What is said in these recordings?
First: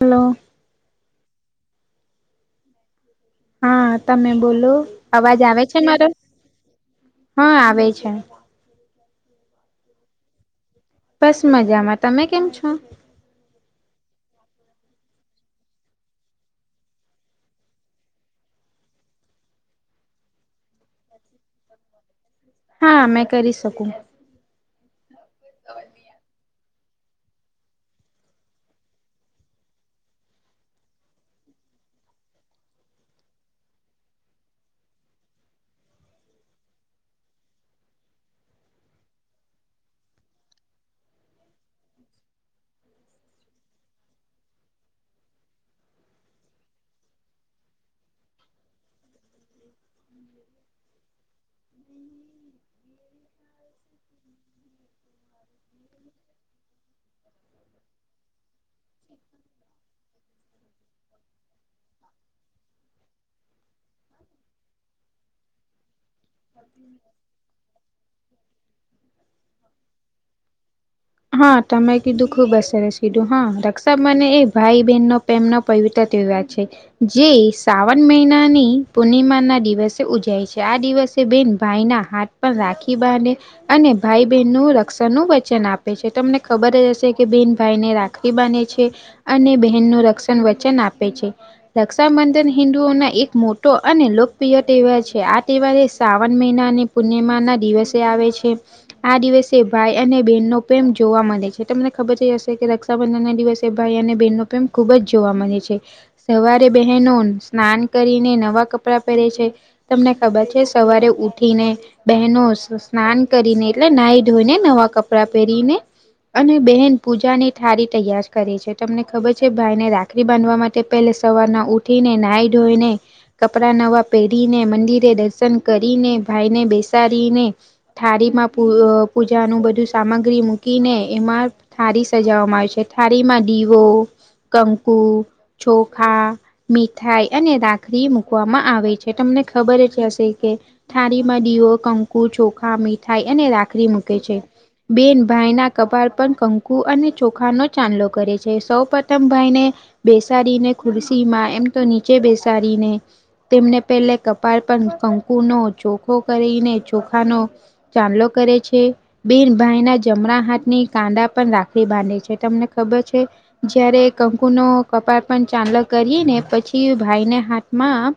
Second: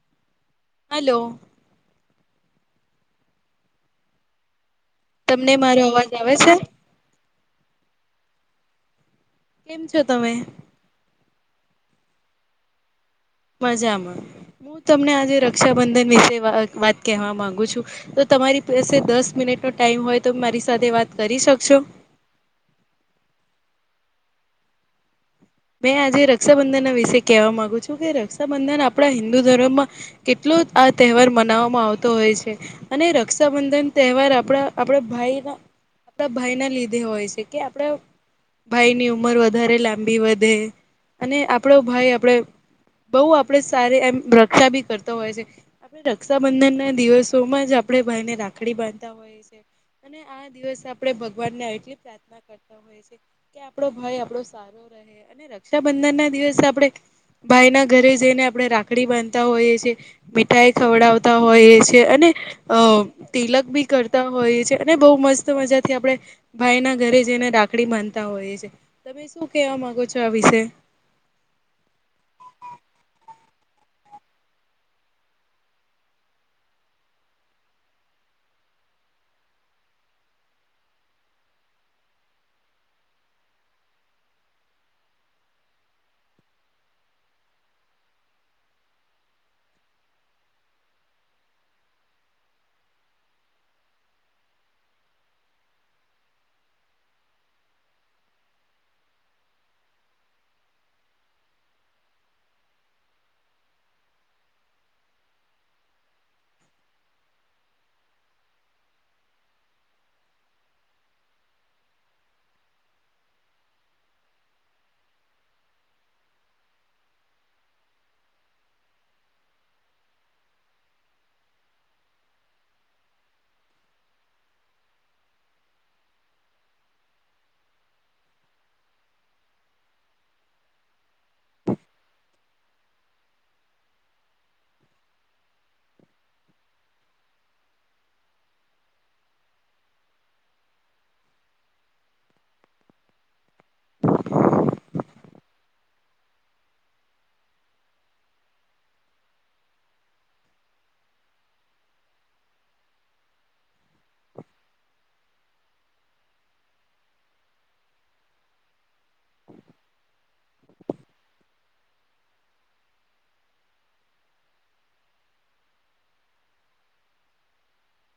Hello. Hello. હા તમે બોલો અવાજ તમને આવે છે મારો અવાજ આવે છે હા આવે છે. કેમ છો તમે. બસ મજામાં તમે કેમ છો. મજામાં હું તમને આજે રક્ષાબંધન વિશે વ વાત કહેવા માંગુ છું. તો તમારી પાસે દસ મિનિટ નો ટાઈમ હોય તો મારી સાથે વાત કરી શકશો. હા મેં કરી શકું. મેં આજે રક્ષાબંધન ના વિશે કહેવા માંગુ છું કે રક્ષાબંધન આપણા હિન્દુ ધર્મમાં કેટલો આ તહેવાર મનાવામાં આવતો હોય છે. અને રક્ષાબંધન તહેવાર આપણા આપડા ભાઈ ના આપડા ભાઈ ના લીધે હોય છે કે આપડા ભાઈની ઉંમર વધારે લાંબી વધ ધે અને આપડો ભાઈ આપડે બહુ આપડે સારી એમ રક્ષા બી કરતા હોય છે. રક્ષાબંધન ના દિવસોમાં જ આપણે ભાઈને રાખડી બાંધતા અને આ દિવસ આપડે ભગવાન ને આટલી પ્રાર્થના કરતા કે આપડો ભાઈ આપણો સારો રહે અને રક્ષાબંધન ના દિવસે આપણે ભાઈ ના ઘરે જઈને આપણે રાખડી બાંધતા હોઈએ છીએ. મીઠાઈ ખવડાવતા હોય છે અને અ તિલક બી કરતા હોયએ છે અને બહુ મસ્ત મજાથી આપણે ભાઈ ના ઘરે જઈને રાખડી બાંધતા હોઈએ છીએ. તમે શું કેવા માંગોછો? વિશે હા, તમે કીધું ખૂબ અ સરસ કીધું હા રક્ષા મને એ ભાઈ-બહેનનો પ્રેમનો પવિત્ર તહેવાર છે. જે શ્રાવણ મહિનાની પૂર્ણિમા ના દિવસે ઉજાય છે આ દિવસે તે બેન ભાઈના હાથ પણ રાખી બાધે અને ભાઈ-બહેન નું રક્ષણ નનું વચન આપે છે તમને ખબર જ હશે કે બેન ભાઈને રાખ ખી બાધે છે અને બહેન નું રક્ષણ વચન આપે છે. રક્ષાબંધન હિન્ંદુઓ ના એક મોટો અને લોકપ્રિય તહેવાર છે આ તહેવારે શ્રાવણ મહિનાની પૂર્ણિમાના દિવસે આવે છે. આ દિવસે ભાઈ અને બેનનો પ્રેમ જોવા મળે છે તમને ખબર જ હશે કે રક્ષા બંધન ના દિવસે ભાઈ અને બહેનનો પ્રેમ ખુબ જ જોવા મળે છે. સવારે બહેનો સ્નાન કરીને નવા કપડાં પહેરે છે તમને ખબર છે. સવારે ઊઠીને બહેનો સ્નાન કરીને એટલે નાઈ ધોઈને નવા કપડાં પહેરીને અને બહેન પૂજા ની થાળી તૈયાર કરે છે તમને ખબર છે ભાઈને રાખ ડી બાંધવા માટે પહેલે સવારના ઉઠીને નાઈ ધોઈને કપડા નવા પેરી ને મંદિરે દર્શન કરીને ભાઈને બેસાડીને થાળી માં પૂ અ પૂજાનું બધું સામગ્રી મૂકીને એમાં થાળી સજવામાં આવે છે થાળી માં દીવો, કંકુ ચોખા, મીઠાઈ અને રાખરી મૂકવામાં આવે છે તમને ખબર જ હશે થાળીમાં દીવો, કંકુ, ચોખા, મીઠાઈ અને રાખડી મૂકે છે બેન ભાઈના કપાળ પર કંકુ અને ચોખાનો ચાંદલો કરે છે સૌ પ્રથમ ભાઈને બેસાડીને ખુરશી માં એમ તો નીચે બેસાડીને તેમને પહેલે કપાળ પણ કંકુનો ચોખો કરીને ચોખાનો ચાંદલો કરે છે. બેન ભાઈના જમણા હાથની કાંદા પણ રાખડી બાંધે છે તમને ખબર છે જયારે કંકુ નો કપાળ પણ ચાંદલો કરીએ ને પછી ભાઈને હાથમાં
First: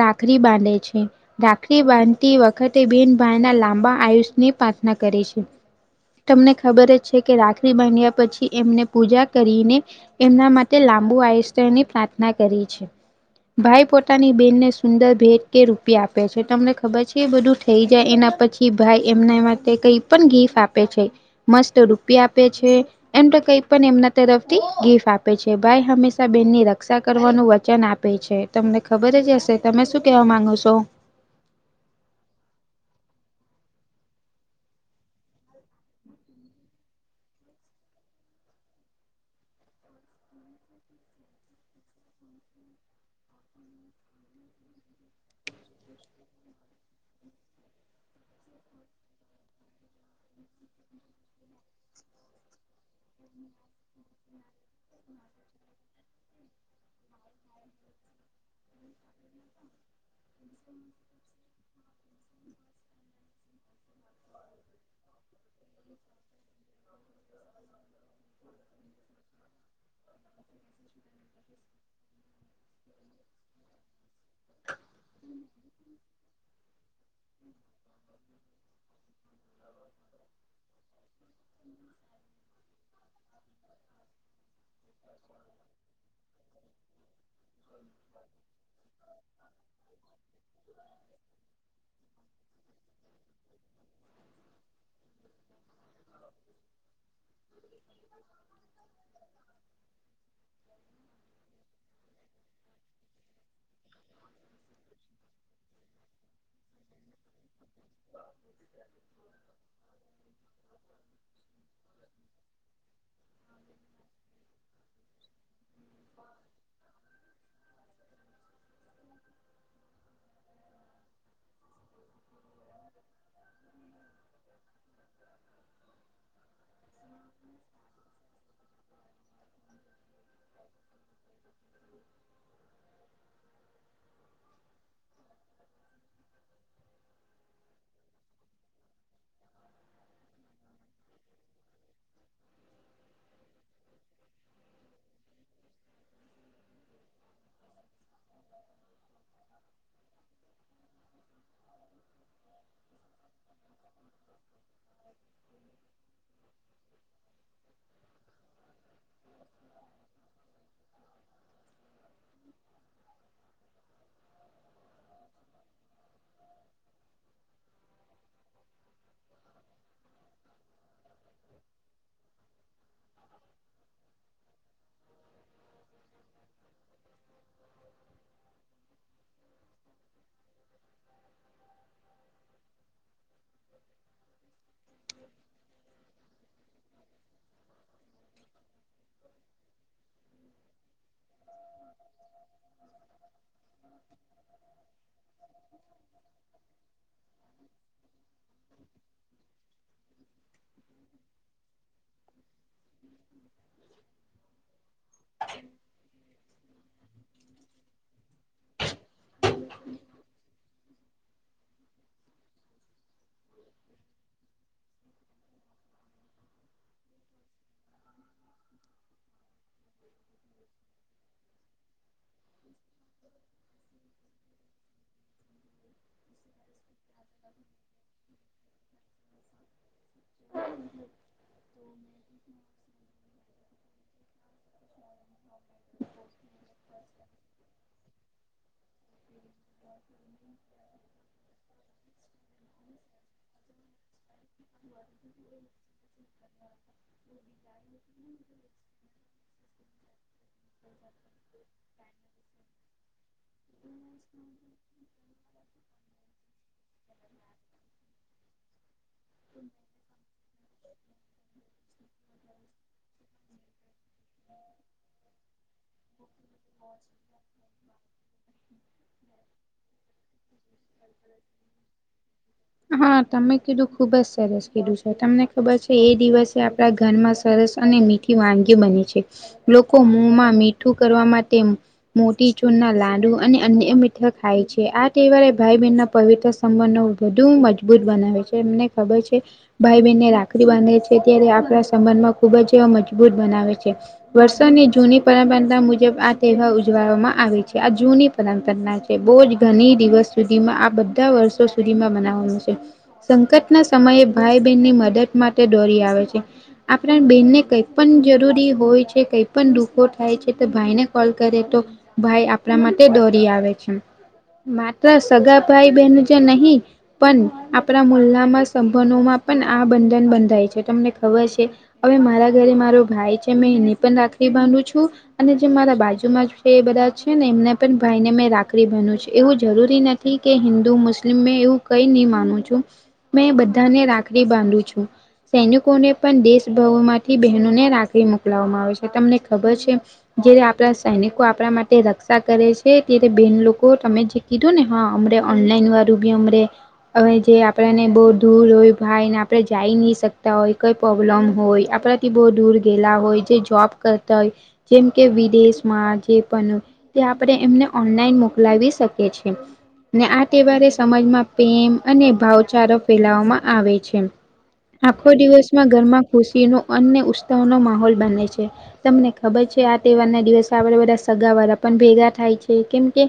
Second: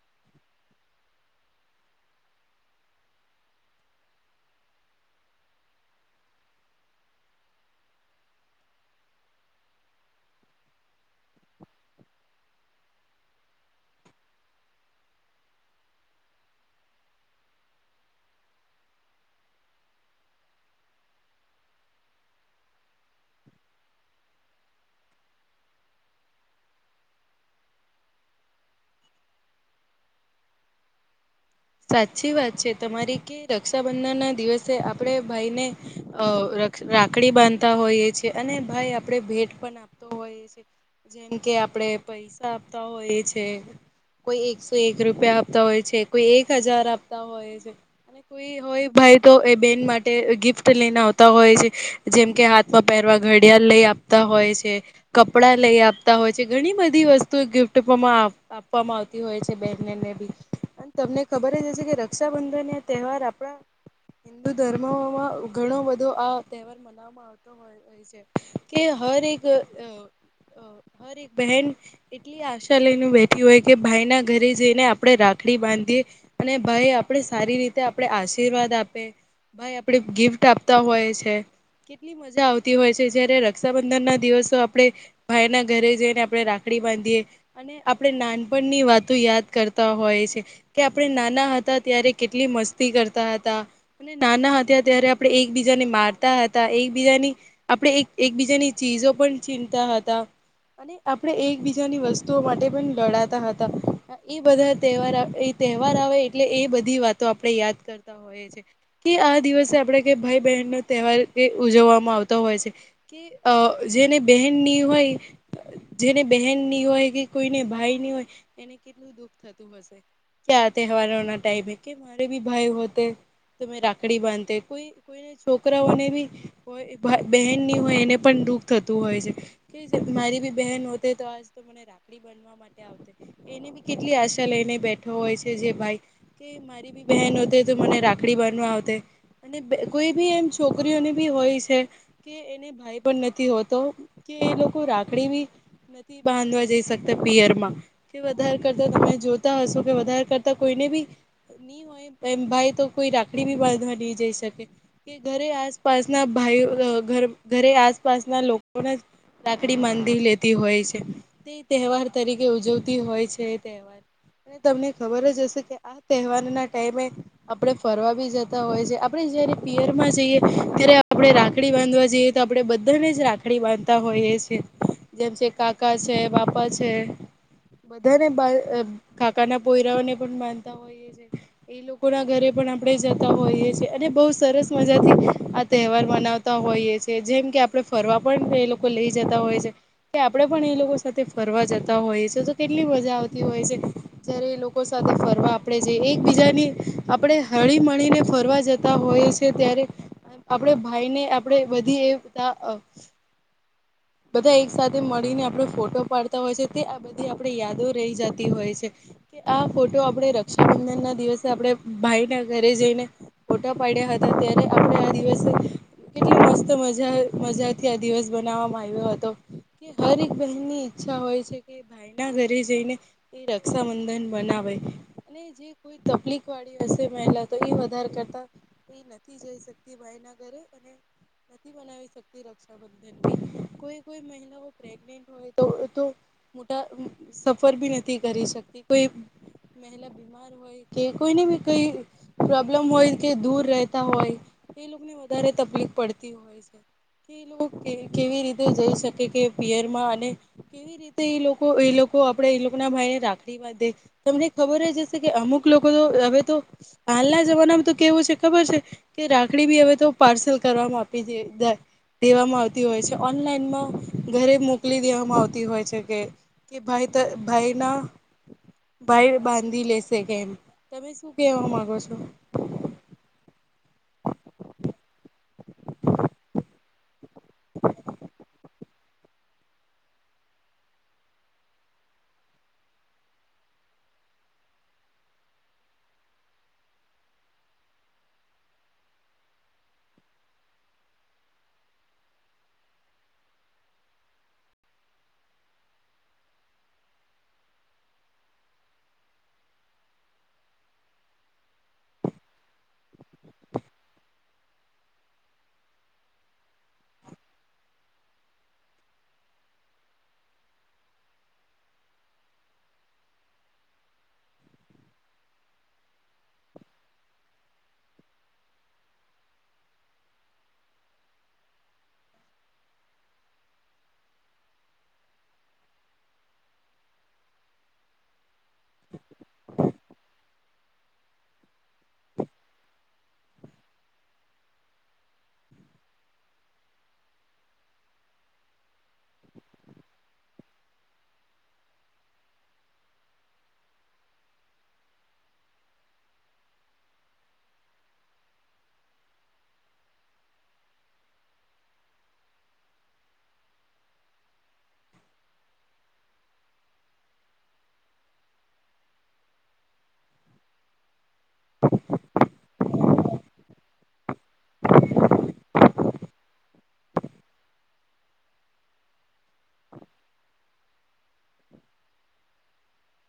રાખડી બાંધે છે. રાખડી બાંધતી વખતે બેન ભાઈ ના લાંબા આયુષની પ્રાર્થના કરે છે. તમને ખબર જ છે કે રાખડી બાંધ્યા પછી એમને પૂજા કરીને એમના માટે લાંબુઆયુષ્ય ની પ્રાર્થના કરીએ છીએ. ભાઈ પોતાની બેનને સુંદર ભેટ કે રુ પિયા આપે છે તમને ખબર છે એ બધું થઈ જાય એના પછી ભાઈ એમના માટે કઈ પણ ગીફ આપે છે. મસ્ત રૂપિયા આપે છે. એમ તો કઈ પણ એમના તરફથી ગીફ આપે છે ભાઈ હંમેશા બેનની રક્ષા કરવાનું વચન આ પે છે તમને ખબર જ હશે. તમે શું કેવા માંગો છો? સાચી વાત છે તમારી કે રક્ષાબંધન ના દિવસે આપણે ભાઈને અ રાખડી બાંધતા હોઈએ છે અને ભાઈ આપણે ભેટ પણ આપતો હોઈ છે. જેમ કે આપણે પૈસા આપતા હોઈએ છે. કોઈ એકસો એક રૂપિયા આપતા હોય છે, કોઈ એક હજાર આપતા હોય છે અને કોઈ કોઈ ભાઈ તો એ બેન માટે ગિફ્ટ લઈને આવતા હોય છે. જેમ કે હા થ માં પહેરવા ઘડિયાળ લઈ આપતા હોય છે. કપડા લઈ આપતા હોય છે. ઘણી બધી વસ્તુ ગિફ્ટમાં આપવામાં આવતી હોય છે બેનને મે બી અને તમને ખબર જ હશે. કે રક્ષાબંધન એ તહેવાર આપણા હિન્દુ ધર્મોમાં ઘણો બધો આ તહેવાર મનાવવામાં આવતો હોય છે. કે હર એક હર એક બહેન કેટલી આશા લઈને બેઠી હોય કે ભાઈના ઘરે જઈને આપણે રાખડી બાંધીએ. અને ભાઈ આપણે સારી રીતે આપણે આશીર્વાદ આપે. ભાઈ આપણે ગિફ્ટ આ પતા હોય છે. કેટલી મજા આવતી હોય છે, જયારે રક્ષાબંધનના દિવસો આપણે ભાઈના ઘરે જઈને આપણે રાખડી બાંધીએ. અને આપણે નાનપણની વાતો યાદ કરતા હોય છે કે આપણે નાના હતા, ત્યારે કેટલી મસ્તી કરતા હતા અને નાના હતા ત્યારે આપણે એકબીજાને મારતા હતા. એકબીજાની આપણે એક એકબીજાની ચીજો પણ છીંનતા હતા. અને આપણે એકબીજાની વસ્તુઓ માટે પણ લડાતા હતા. એ બધા તહેવાર તહેવાર આવે. એટલે એ બધી વાતો આપણે યાદ કરતા હોય છે. કે આ દિવસે આપણે ભાઈ બહેનનો તહેવાર એ ઉજવવામાં આવતા હોય છે, કે જેને બહેનની હોય. જેને બહેનની હોય કે કોઈને ભાઈની હોય એને કેટલું દુઃખ થતું હશે. આ તહેવારો ના ટાઈમે કે મારે ભી ભાઈ હોતે તો મે રાખડી બાંધે કોઈ કોઈ છોકરાઓને બી, કોઈ બહેન ની હોય એને પણ દુઃખ થતું હોય છે. કે મારી બી બહેન હોત તો, આજ તો મને રાખડી બાંધવા [unintelligible] એની બી કેટલી આશા લઈને બેઠો હોય છે. જે ભાઈ કે કે મારી બી બહેન હોતે તો મને રાખડી બાંધવા આવતે. અને કોઈ બી એમ છોકરીઓને બી હોય છે. કે એને ભાઈ પણ નથી હોતો કે એ લોકો રાખડી બી નથી બાંધવા જઈ શકતા પિયરમાં કે વધારે કરતા તમે જોતા હશો? વધારે કરતા કોઈને બી ની હોય તો એમ ભાઈ તો કોઈ રાખડી બી બાંધવા ની જઈ શકે. કે ઘરે આસપાસના ભાઈ ઘરે આસપાસના લોકોના રાખડી માંધી લેતી હોય છે. તે તહેવાર તરીકે ઉજવતી હોય છે. એ તહેવાર અને તમને ખબર જ હશે કે આ તહેવારના ટાઈમે આપણે ફરવા બી જતા હોય છે. આપણે જયારે પિયરમાં જઈએ, ત્યારે આપણે રાખડી બાંધવા જઈએ. તો આપણે બધાને જ રાખડી બાંધતા હોયએ છે. જેમ છે કાકા છે, બાપા છે, બધાને કાકાના પોયરાઓને પણ બાંધતા હોઈએ છે. એ લોકોના ઘરે પણ આપણે જતા હોઈએ છેએ અને બહુ સરસ મજાથી આ તહેવાર મનાવ તા હોઈએ છે. જેમ કે આપણે ફરવા પણ એ લોકો લઈ જતા હોય છે. કે આપણે પણ એ લોકો સાથે ફરવા જતા હોઈએ છે, તો કેટલી મજા આવતી હોય. છે. જયારે એ લોકો સાથે ફરવા આપણે જઈએ. એકબીજાની આપણેે હળી મળીને ફરવા જતા તા હોય છે, ત્યારેને આપણે ભાઈ ને આપણે બધી એ બધા એક સાથે મળીને આપણે ફોટો પાડતા હોય છે, તે આ બધી આપડી યાદો રહી જાતી. હોય છે, કે આ ફોટો આપણે રક્ષાબંધનના દિવસે આપણે ભાઈના ઘરે જઈને ફોટા પાડ્યા હતા, ત્યારે આપણે આ દિવસે કેટલી મસ્ત મજા મજાથી આ દિવસ બનાવવામાં આવ્યો હતો. કે હર એક બહેન ની ઈચ્છા હોય છે કે ભાઈ ના ઘરે જઈને એ રક્ષાબંધન બનાવે અને જે કોઈ તકલીફ વાળી હશે મહિલા તો એ વધારે કરતા એ નથી જઈ શકતી એ ભાઈ ના ઘરે નથી બનાવી શકતી રક્ષાબંધન કોઈ કોઈ મહિલાઓ પ્રેગનેટ હોય તો તો મોટા સફર બી નથી કરી શકતી કોઈ મહિલા બીમાર હોય કે કોઈને બી કઈ પ્રોબ્લમ હોય કે દૂર રહેતા હોય ઈ લોકો ને વધારે તકલીફ પડતી હોય છે કે ઈ લોકો કેવી રીતે જઈ શકે કે પિયરમાં અને કેવી રીતે એ લોકો એ લોકો આપડે એ લોકો ના ભાઈ ને રાખડી બાંધે તમને ખબર જ હશે કે અમુક લોકો તો હવે તો હાલના જમાનામાં તો કેવું છે ખબર છે કે રાખડી બી હવે તો પાર્સલ કરવામાં આપી દેય દેવામાં આવતી હોય છે ઓનલાઈનમાં ઘરે મોકલી દેવામાં આવતી હોય છે કે ભાઈ તો ભાઈ ના ભાઈ બાંધી લેશે કે એમ. તમે શું કેવા માંગો છો? હા, તમે કીધું ખુબજ સરસ કીધું છે તમને ખબર છે એ દિવસે આપડા ઘરમાં સરસ અને મીઠી વાનગી બને છે લોકો મુંમા મીઠું કરવા માટે એમ મોટી ચૂરના લાંડુ અને અન્ય મીઠ ખાય છે આ તહેવારે ભાઈ બહેનના પવિત્ર સંબંધો વધુ મજબૂત બનાવે છે એમને ખબર છે. ભાઈ બેનને રાખડી બાંધે છે ત્યારે આપણા સંબંધમાં ખૂબ જ અ મજબૂત બનાવે છે. વર્ષોની જૂની પરં [unintelligible] મુજબ આ તહેવાર ઉજવાવામાં આવે છે આ જૂની [unintelligible] કરનાર છે બો જ ઘણી દિવસ સુધીમાં આ બધા વર્ષો સુધીમાં મનાવવાનું છે. સંકટના સમયે ભાઈ બહેનની મદદ માટે દોરી આવે છે. આપણે બેનને કંઈક પણ જરૂરી હોય છ. કે કંઈ પણ દુઃખો થાય છે તો ભાઈને કોલ કરે તો, ભાઈ આપણા માટે દોરી આવે છે. માત્ સગા ભાઈ-બહેન વચ્ચે નહી, પણ આપણા મુલ્લામાં સંબધોમાં પણ આ બંધન બંધાય છે. તમને ખબર છે? અવે મારા ઘરે મારો ભાઈ છે મેં એની પણ રાખડી બાંધુ છું. અને જે મારા બાજુમાં છે એ બધા છે ને એમને પણ ભાઈને મેં રાખડી બાધું છું. એવું જરૂરી નથી, [unintelligible] કે હિન્દુ, મુસ્લિમ મે એવું કઈ ની માનું છું. મેં બધાને રાખડી બાંધું છું. સૈનિકોને પણ દેશભવોમાંથી બહેનોને રાખડી મોકલાવામાં આવે છે. તમને ખબર છે? જયારે આપણા સૈનિકો આપણા માટે રક્ષા કરે છે. તીરે બેન લોકો તમે જે કીધુંને હા અમડે ઓનલાઈનવાળું બી અમડે, અવે જે આપડાને બહુ દૂર હોય ભાઈને આપણે જાઈ ની શકતા હોય કઈ પોબ્લમ હોય. આપડા કે બો દૂર ગેલા હોય, જે જોબ કરતા, હોય જેમ કે, વિદેશમાં જે પણ તે આપડે એમને ઓનલાઈન મોકલાવી શકીએ છે. ને આ તહેવારે સમાજમાં પેમ અને ભાવચારો ફેલાવામાં આવે છે. આખો દિવસમાં ઘરમાં ખુશીનો અન્ય ઉત્સવોનો માહોલ બને છે. તમને ખબર છે? આ તહેવારના દિવસે આપડે બધા સગાવાળા પણ ભેગા થાય છે. કેમ કે,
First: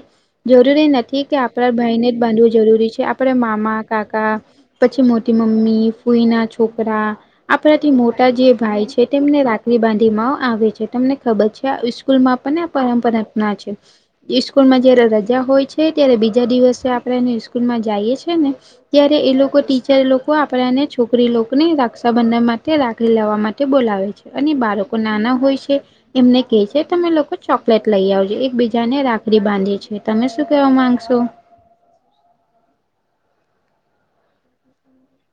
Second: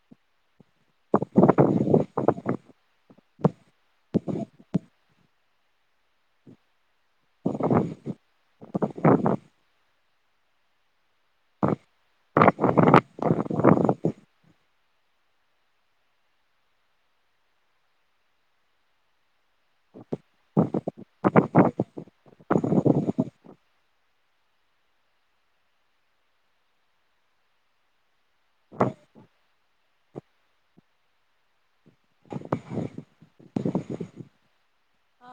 જરૂરી નથી કે આપણા ભાઈને જ બાંધવું જરૂરી છે. આપણે મામા, કાકા પછી મોટી મમ્મી, ફૂઈના છોકરા, આપડાથી મોટા જે ભાઈ છે. તેમને રાખડી બાંધીમાં, આવે છે. તમને ખબર છે? આવી સ્કૂલમાં પણ [unintelligible] પરંપરાના અપનાવે છે. ઈ સ્કૂલમાં જયારે રજા હોય છે ત્યારે બીજા દિવસે આપણે એને સ્કૂલમાં જઈએ છે ને, ત્યારે એ લોકો ટીચર લોકો આપડાને છોકરી લોકોને રક્ષાબંધન માટે રાખડી લેવા માટે બોલાવે છે. અને બાળકો નાના હોય સે. એમને કે છે તમે લોકો ચોકલેટ લઈ આવજો. એકબીજાને રાખડી બાંધે છે. તમે શું કેવા માંગશો? હ.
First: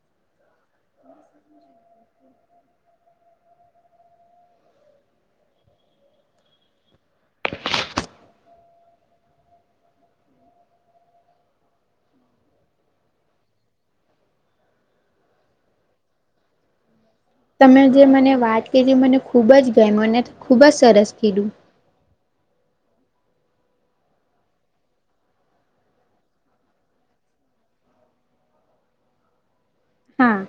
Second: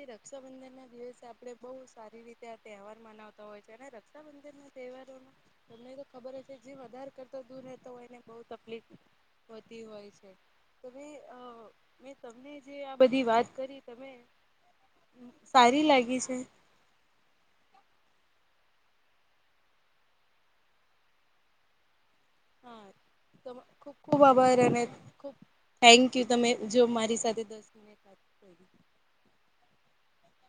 એ રક્ષાબંધનના દિવસે આપડે બહુ સારી રીતે આ તહેવાર મનાવતા હોય છે ને રક્ષાબંધન. તહેવારો તમને તો ખબર [unintelligible] છે જે વધારે કરતો દૂર રહેતો હોય એને બઉ તકલીફ. થતી હોય બધી અ જે તમને જે આ બધી વાત કરી. તમે [unintelligible] સારી લાગી છે? તમે જે મને વાત કીધી મને ખૂબ જ ગયમું અને ખૂબ જ સરસ કીધું. હ [unintelligible] ખુબ ખુબ આભાર અને ખુબ થેન્ક યુ તમે જો મારી સાથે દસ. [unintelligible] હા.